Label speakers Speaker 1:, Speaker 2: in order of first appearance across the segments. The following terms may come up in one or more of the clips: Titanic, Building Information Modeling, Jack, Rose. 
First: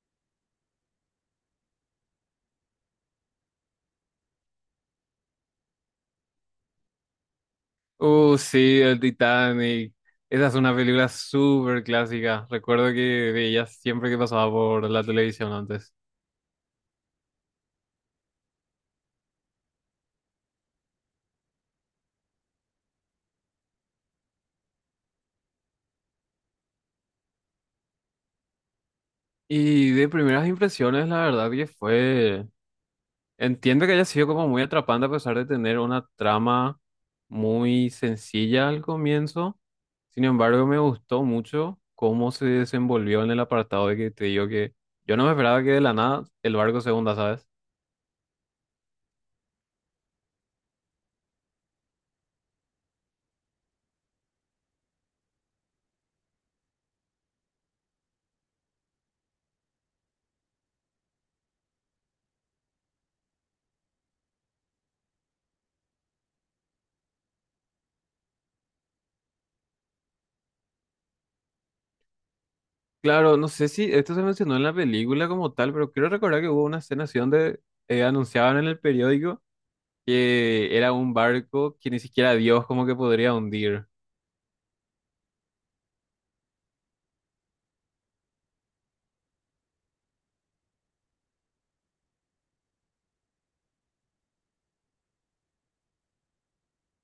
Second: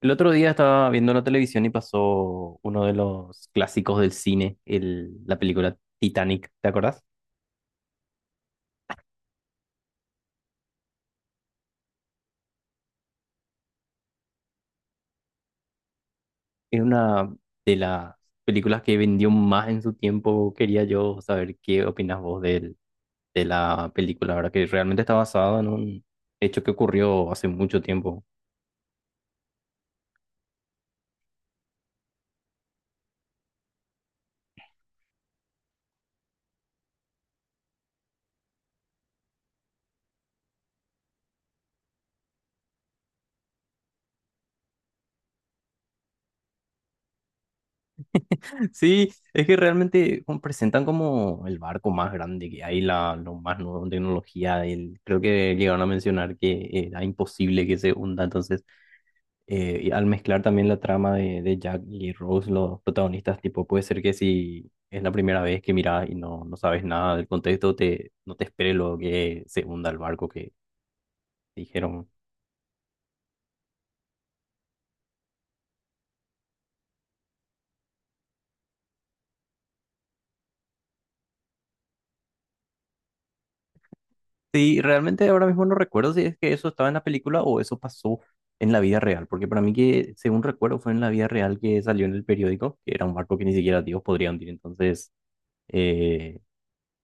Speaker 1: El otro día estaba viendo la televisión y pasó uno de los clásicos del cine, la película Titanic, ¿te acordás?
Speaker 2: Sí, el Titanic. Esa es una película súper clásica. Recuerdo que veía siempre que pasaba por la televisión antes.
Speaker 1: Es una de las películas que vendió más en su tiempo. Quería yo saber qué opinas vos de la película, ¿verdad? Que realmente está basada en un hecho que ocurrió hace mucho tiempo.
Speaker 2: Y de primeras impresiones, la verdad que fue... Entiendo que haya sido como muy atrapante a pesar de tener una trama muy sencilla al comienzo. Sin embargo, me gustó mucho cómo se desenvolvió en el apartado de que te digo que yo no me esperaba que de la nada el barco se hunda, ¿sabes?
Speaker 1: Sí, es que realmente como presentan como el barco más grande que hay, lo más nuevo en tecnología. Creo que llegaron a mencionar que era imposible que se hunda, entonces... Y al mezclar también la trama de Jack y Rose, los protagonistas, tipo, puede ser que si es la primera vez que miras y no sabes nada del contexto, no te espere lo que se hunda el barco que dijeron.
Speaker 2: Claro, no sé si esto se mencionó en la película como tal, pero quiero recordar que hubo una escena así donde anunciaban en el periódico que era un barco que ni siquiera Dios como que podría hundir.
Speaker 1: Sí, realmente ahora mismo no recuerdo si es que eso estaba en la película o eso pasó en la vida real, porque para mí que, según recuerdo, fue en la vida real que salió en el periódico, que era un barco que ni siquiera Dios podría hundir. Entonces, eh,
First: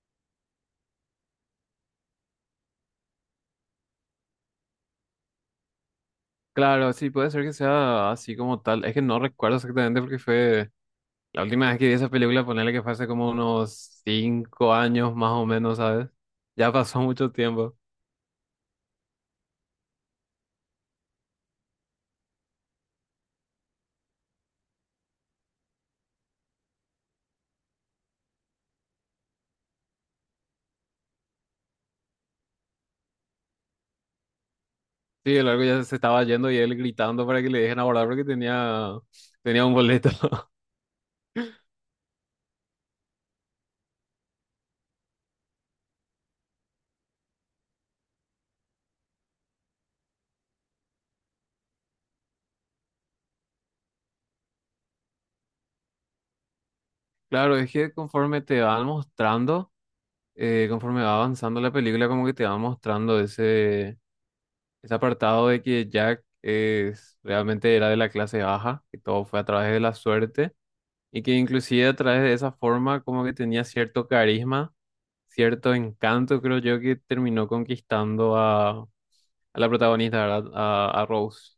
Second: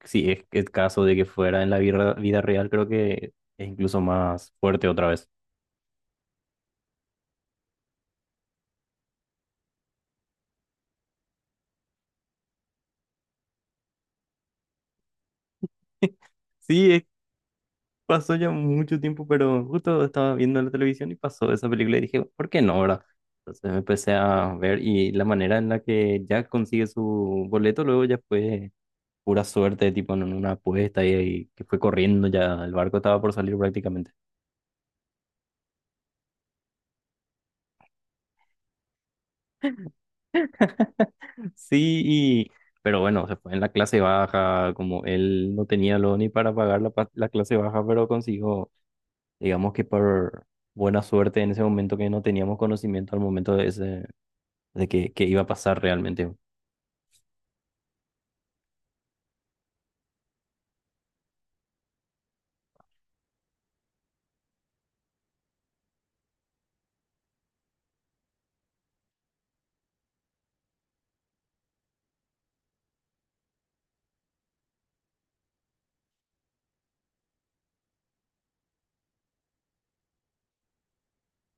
Speaker 1: si es el caso de que fuera en la vida vida real, creo que es incluso más fuerte otra vez.
Speaker 2: Claro, sí, puede ser que sea así como tal. Es que no recuerdo exactamente porque fue la última vez que vi esa película, ponerle que fue hace como unos 5 años más o menos, ¿sabes? Ya
Speaker 1: Sí,
Speaker 2: pasó
Speaker 1: es-
Speaker 2: mucho tiempo.
Speaker 1: Pasó ya mucho tiempo, pero justo estaba viendo la televisión y pasó esa película y dije, ¿por qué no, verdad? Entonces me empecé a ver, y la manera en la que Jack consigue su boleto luego ya fue pura suerte, tipo en una apuesta y que fue corriendo ya, el barco estaba por salir prácticamente.
Speaker 2: Sí, el barco ya se estaba yendo y él gritando para que le dejen abordar porque tenía un boleto.
Speaker 1: Sí, y, pero bueno, se fue en la clase baja, como él no tenía lo ni para pagar la clase baja, pero consiguió, digamos que por buena suerte en ese momento que no teníamos conocimiento al momento de que iba a pasar realmente.
Speaker 2: Claro, es que conforme te van mostrando, conforme va avanzando la película, como que te va mostrando ese apartado de que Jack es, realmente era de la clase baja, que todo fue a través de la suerte, y que inclusive a través de esa forma como que tenía cierto carisma, cierto encanto, creo yo, que terminó conquistando a la protagonista, ¿verdad? A Rose.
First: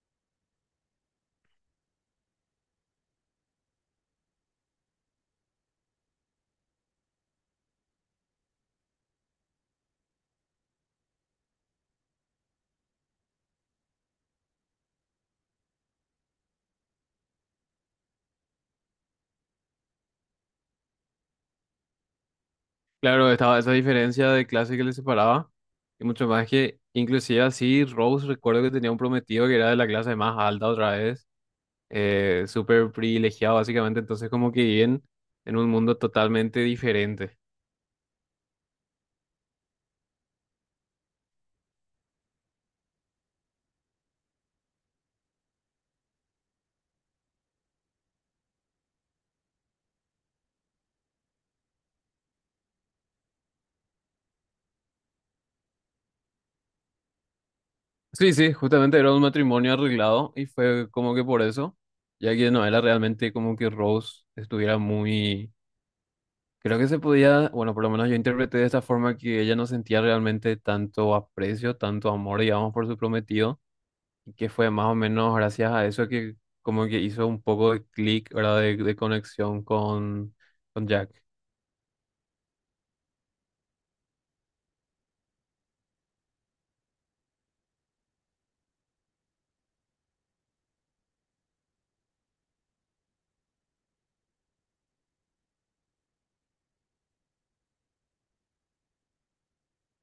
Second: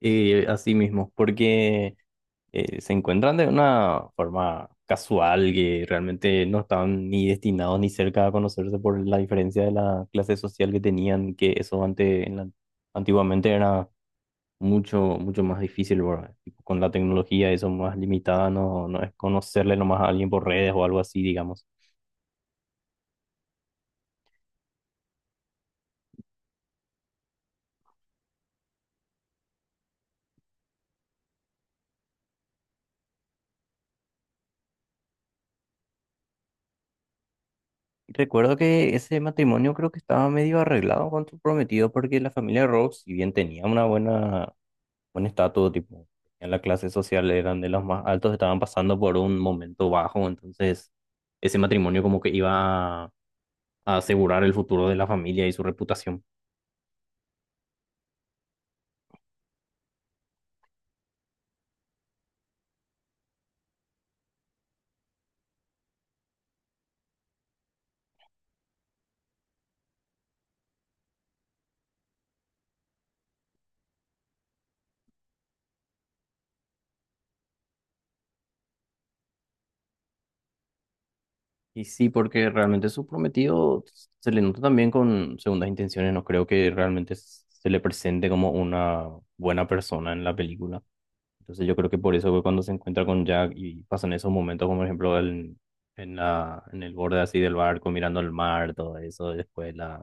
Speaker 1: Así mismo, porque se encuentran de una forma casual que realmente no estaban ni destinados ni cerca a conocerse por la diferencia de la clase social que tenían, que eso antes, antiguamente era mucho, mucho más difícil, ¿verdad? Tipo, con la tecnología eso más limitada, no es conocerle nomás a alguien por redes o algo así, digamos.
Speaker 2: Claro, estaba esa diferencia de clase que le separaba, y mucho más que, inclusive así, Rose recuerdo que tenía un prometido que era de la clase más alta otra vez, súper privilegiado básicamente, entonces como que viven en un mundo totalmente diferente.
Speaker 1: Recuerdo que ese matrimonio creo que estaba medio arreglado con su prometido porque la familia Rhodes, si bien tenía una buena... Bueno, estaba todo tipo. En la clase social eran de los más altos, estaban pasando por un momento bajo, entonces ese matrimonio como que iba a asegurar el futuro de la familia y su reputación.
Speaker 2: Sí, sí, justamente era un matrimonio arreglado y fue como que por eso, ya que no era realmente como que Rose estuviera muy... Creo que se podía, bueno, por lo menos yo interpreté de esta forma que ella no sentía realmente tanto aprecio, tanto amor, digamos, por su prometido, y que fue más o menos gracias a eso que como que hizo un poco de clic, ¿verdad? De conexión con Jack.
Speaker 1: Y sí, porque realmente su prometido se le nota también con segundas intenciones, no creo que realmente se le presente como una buena persona en la película. Entonces yo creo que por eso que cuando se encuentra con Jack y pasan esos momentos, como por ejemplo en en el borde así del barco mirando el mar, todo eso, después la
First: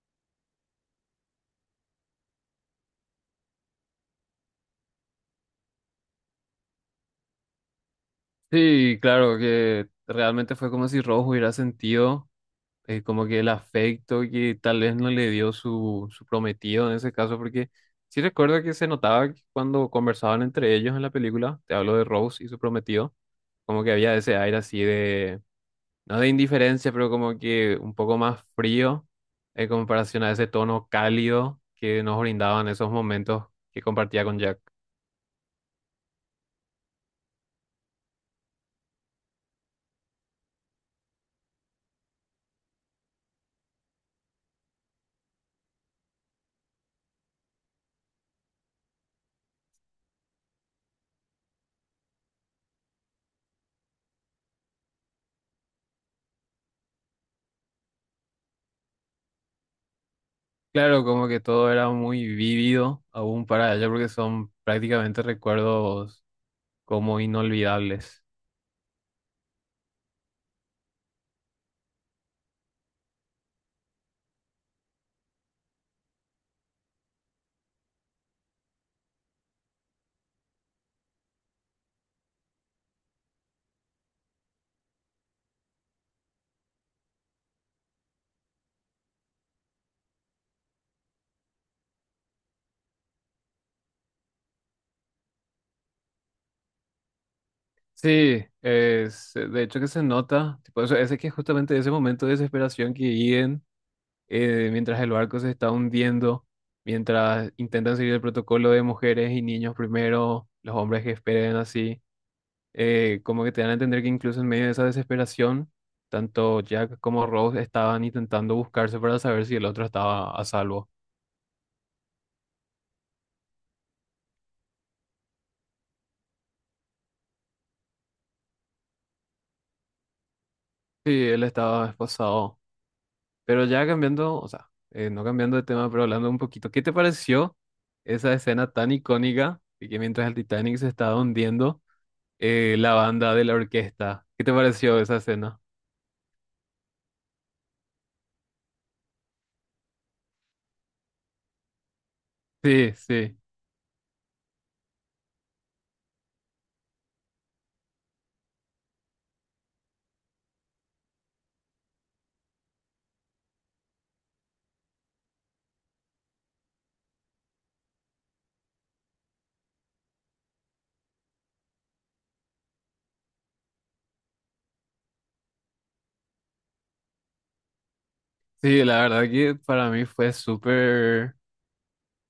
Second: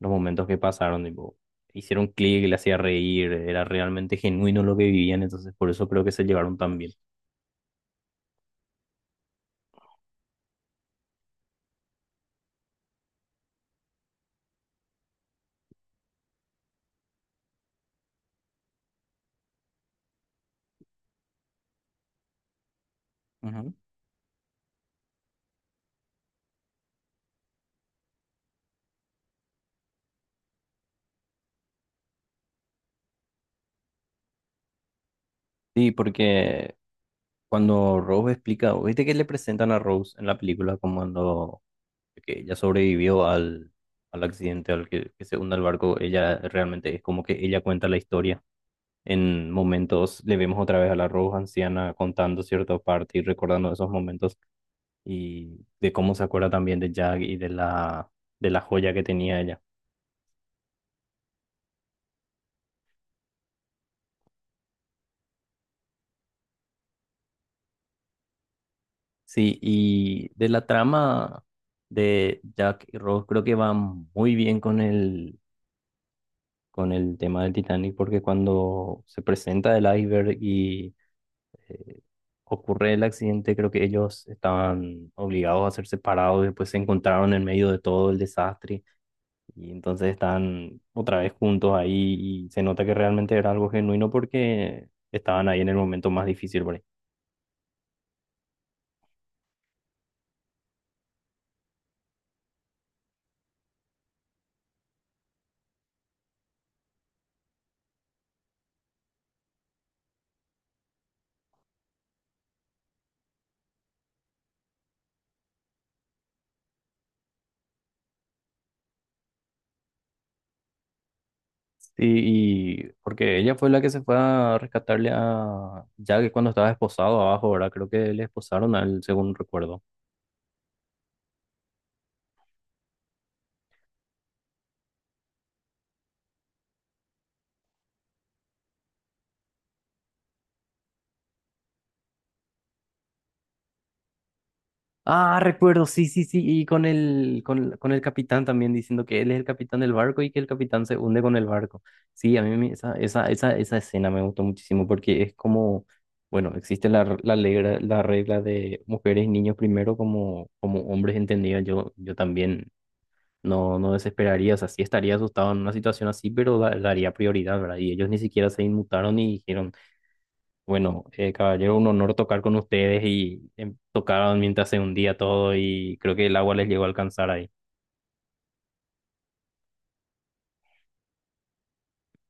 Speaker 1: los momentos que pasaron, tipo, hicieron clic, le hacía reír, era realmente genuino lo que vivían, entonces por eso creo que se llevaron tan bien.
Speaker 2: Sí, claro, que realmente fue como si Rojo hubiera sentido, como que el afecto que tal vez no le dio su prometido en ese caso, porque sí recuerdo que se notaba que cuando conversaban entre ellos en la película, te hablo de Rose y su prometido,
Speaker 1: Ujú.
Speaker 2: como que había ese aire así de, no de indiferencia, pero como que un poco más frío en comparación a ese tono cálido que nos brindaban esos momentos que compartía con Jack.
Speaker 1: Sí, porque cuando Rose explica, viste que le presentan a Rose en la película como cuando que ella sobrevivió al accidente, que se hunda el barco, ella realmente es como que ella cuenta la historia. En momentos le vemos otra vez a la Rose anciana contando cierta parte y recordando esos momentos, y de cómo se acuerda también de Jack y de la joya que tenía ella.
Speaker 2: Claro, como que todo era muy vívido aún para ella porque son prácticamente recuerdos como inolvidables.
Speaker 1: Sí, y de la trama de Jack y Rose creo que va muy bien con con el tema del Titanic porque cuando se presenta el iceberg y eh, ocurre el accidente, creo que ellos estaban obligados a ser separados, después se encontraron en medio de todo el desastre. Y entonces están otra vez juntos ahí y se nota que realmente era algo genuino porque estaban ahí en el momento más difícil por ahí.
Speaker 2: Sí, es, de hecho que se nota, tipo, ese que justamente ese momento de desesperación que viven, mientras el barco se está hundiendo, mientras intentan seguir el protocolo de mujeres y niños primero, los hombres que esperen así, como que te dan a entender que incluso en medio de esa desesperación, tanto Jack como Rose estaban intentando buscarse para saber si el otro estaba a salvo.
Speaker 1: Sí, y porque ella fue la que se fue a rescatarle a Jack cuando estaba esposado abajo, ¿verdad? Creo que le esposaron a él, según recuerdo.
Speaker 2: Sí, él estaba esposado. Pero ya cambiando, o sea, no cambiando de tema, pero hablando un poquito, ¿qué te pareció esa escena tan icónica y que mientras el Titanic se estaba hundiendo, la banda de la orquesta? ¿Qué te pareció esa
Speaker 1: Ah,
Speaker 2: escena?
Speaker 1: recuerdo, sí, sí, sí, y con el capitán también diciendo que él es el capitán del barco y que el capitán se hunde con el barco. Sí,
Speaker 2: Sí, sí,
Speaker 1: esa escena me gustó muchísimo porque es como, bueno, existe regla, la regla de mujeres y niños primero como, como hombres entendidos. Yo también no desesperaría, o sea, sí estaría asustado en una situación así, pero daría prioridad, ¿verdad? Y ellos ni siquiera se inmutaron y dijeron... Bueno, caballero, un honor tocar con ustedes, y tocaron mientras se hundía todo y creo que el agua les llegó a alcanzar ahí.
Speaker 2: sí, la verdad que para mí fue súper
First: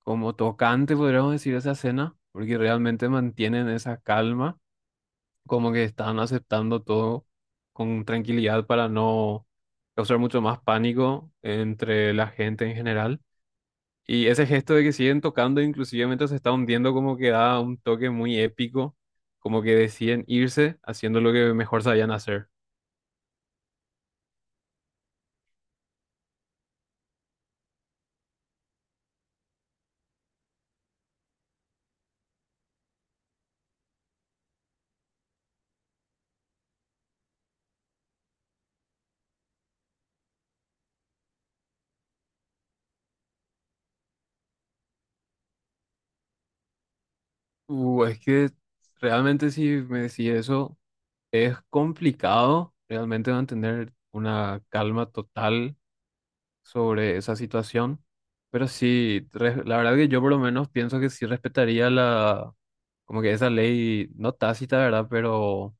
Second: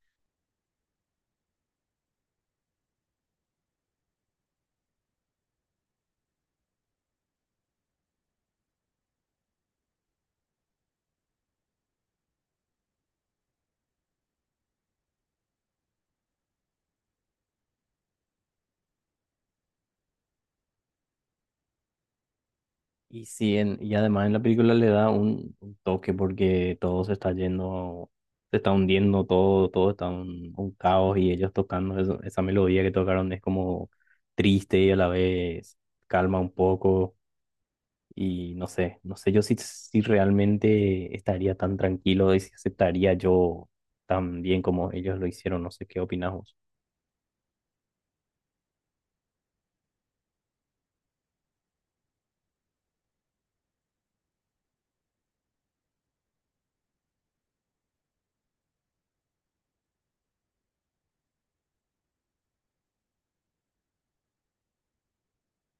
Speaker 2: como tocante, podríamos decir, esa escena, porque realmente mantienen esa calma, como que están aceptando todo con tranquilidad para no causar mucho más pánico entre la gente en general. Y ese gesto de que siguen tocando, inclusive mientras se está hundiendo, como que da un toque muy épico, como que deciden irse haciendo lo que mejor sabían hacer.
Speaker 1: Y sí, y además en la película le da un toque porque todo se está yendo, se está hundiendo todo, todo está un caos y ellos tocando esa melodía que tocaron es como triste y a la vez calma un poco, y no sé, no sé yo si realmente estaría tan tranquilo y si aceptaría yo tan bien como ellos lo hicieron, no sé qué opinas vos.
Speaker 2: Es que realmente si me decís eso, es complicado realmente mantener una calma total sobre esa situación, pero sí, la verdad que yo por lo menos pienso que sí respetaría la, como que esa ley, no tácita, ¿verdad? Pero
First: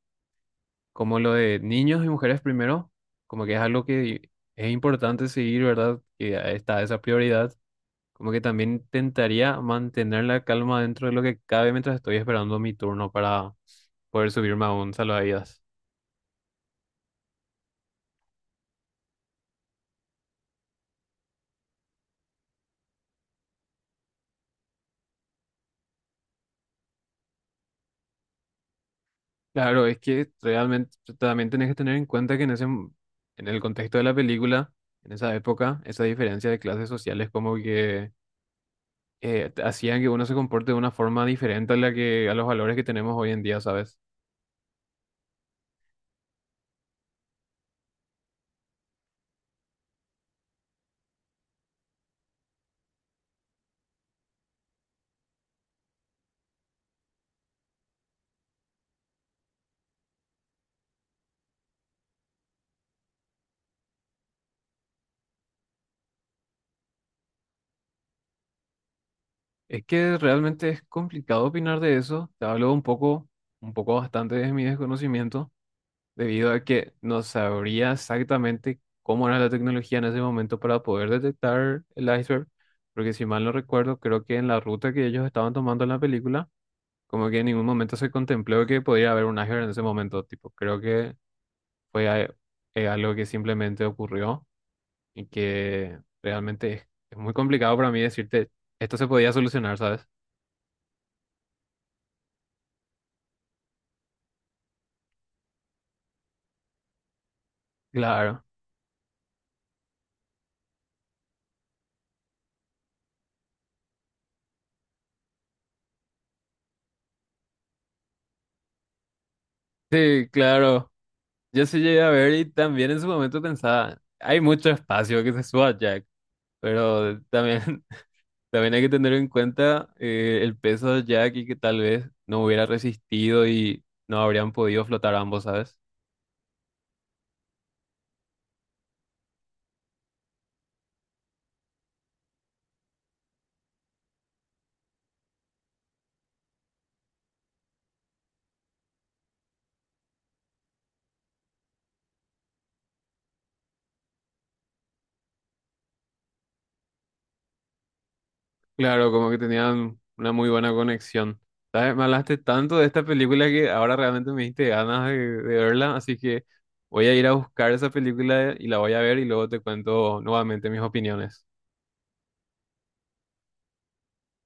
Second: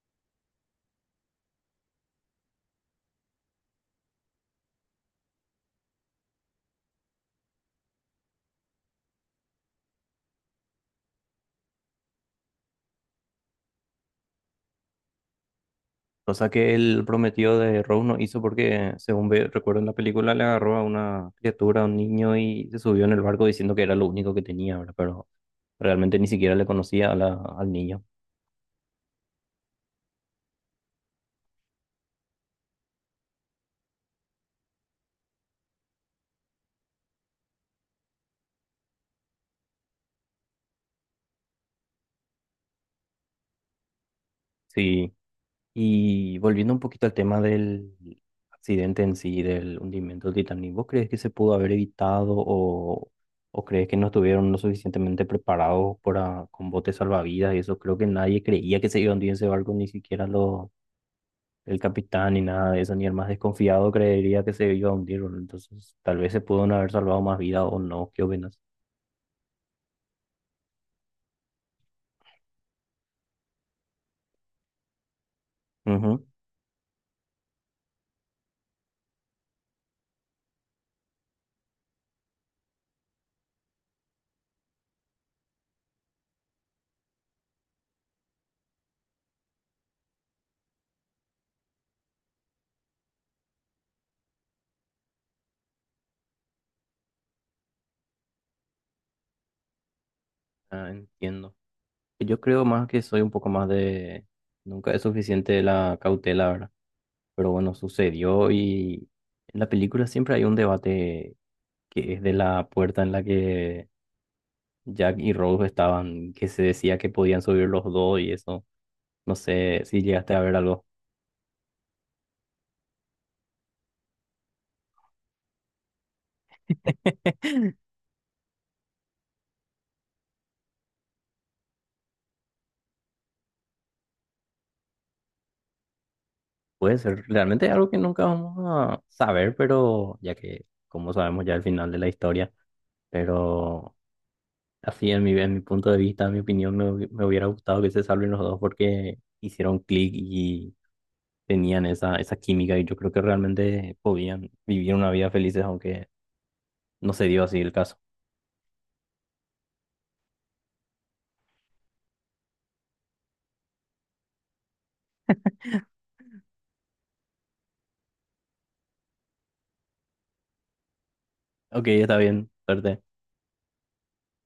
Speaker 2: como lo de niños y mujeres primero, como que es algo que es importante seguir, ¿verdad? Que ahí está esa prioridad, como que también intentaría mantener la calma dentro de lo que cabe mientras estoy esperando mi turno para poder subirme a un salvavidas.
Speaker 1: Cosa que el prometido de Rose no hizo porque, según recuerdo en la película, le agarró a una criatura, a un niño, y se subió en el barco diciendo que era lo único que tenía, ¿verdad? Pero realmente ni siquiera le conocía a al niño.
Speaker 2: Claro, es que realmente también tenés que tener en cuenta que en ese, en el contexto de la película, en esa época, esa diferencia de clases sociales como que hacían que uno se comporte de una forma diferente a la que, a los valores que tenemos hoy en día, ¿sabes?
Speaker 1: Sí. Y volviendo un poquito al tema del accidente en sí, del hundimiento del Titanic, ¿vos crees que se pudo haber evitado o crees que no estuvieron lo suficientemente preparados para, con botes salvavidas y eso? Creo que nadie creía que se iba a hundir ese barco, ni siquiera los el capitán ni nada de eso, ni el más desconfiado creería que se iba a hundir, boludo. Entonces, tal vez se pudo no haber salvado más vida o no, ¿qué opinas?
Speaker 2: Es que realmente es complicado opinar de eso. Te hablo un poco bastante de mi desconocimiento,
Speaker 1: Ujú.
Speaker 2: debido a que no sabría exactamente cómo era la tecnología en ese momento para poder detectar el iceberg, porque si mal no recuerdo, creo que en la ruta que ellos estaban tomando en la película, como que en ningún momento se contempló que podría haber un iceberg en ese momento, tipo, creo que fue a- algo que simplemente ocurrió y que realmente es muy complicado para mí decirte, esto se podía solucionar, ¿sabes?
Speaker 1: Ah, entiendo. Yo creo más que soy un poco más de... Nunca es suficiente la cautela, ¿verdad? Pero bueno,
Speaker 2: Claro.
Speaker 1: sucedió, y en la película siempre hay un debate que es de la puerta en la que Jack y Rose estaban, que se decía que podían subir los dos y eso. No sé si
Speaker 2: Sí,
Speaker 1: llegaste a ver algo.
Speaker 2: claro. Yo sí llegué a ver y también en su momento pensaba, hay mucho espacio que se suba ya. Pero también, también hay que tener en cuenta, el peso de Jack y que tal vez no hubiera resistido y no habrían podido flotar ambos, ¿sabes?
Speaker 1: Puede ser realmente algo que nunca vamos a saber, pero ya que, como sabemos ya el final de la historia, pero así en en mi punto de vista, en mi opinión, me hubiera gustado que se salven los dos porque hicieron clic y tenían esa química, y yo creo que realmente podían vivir una vida felices, aunque no se dio así el caso.
Speaker 2: Claro, como que tenían una muy buena conexión. ¿Sabes? Me hablaste tanto de esta película que ahora realmente me diste ganas de verla, así que voy a ir a buscar esa película y la voy a ver y luego te cuento nuevamente mis opiniones.
Speaker 1: Ok, está bien, suerte.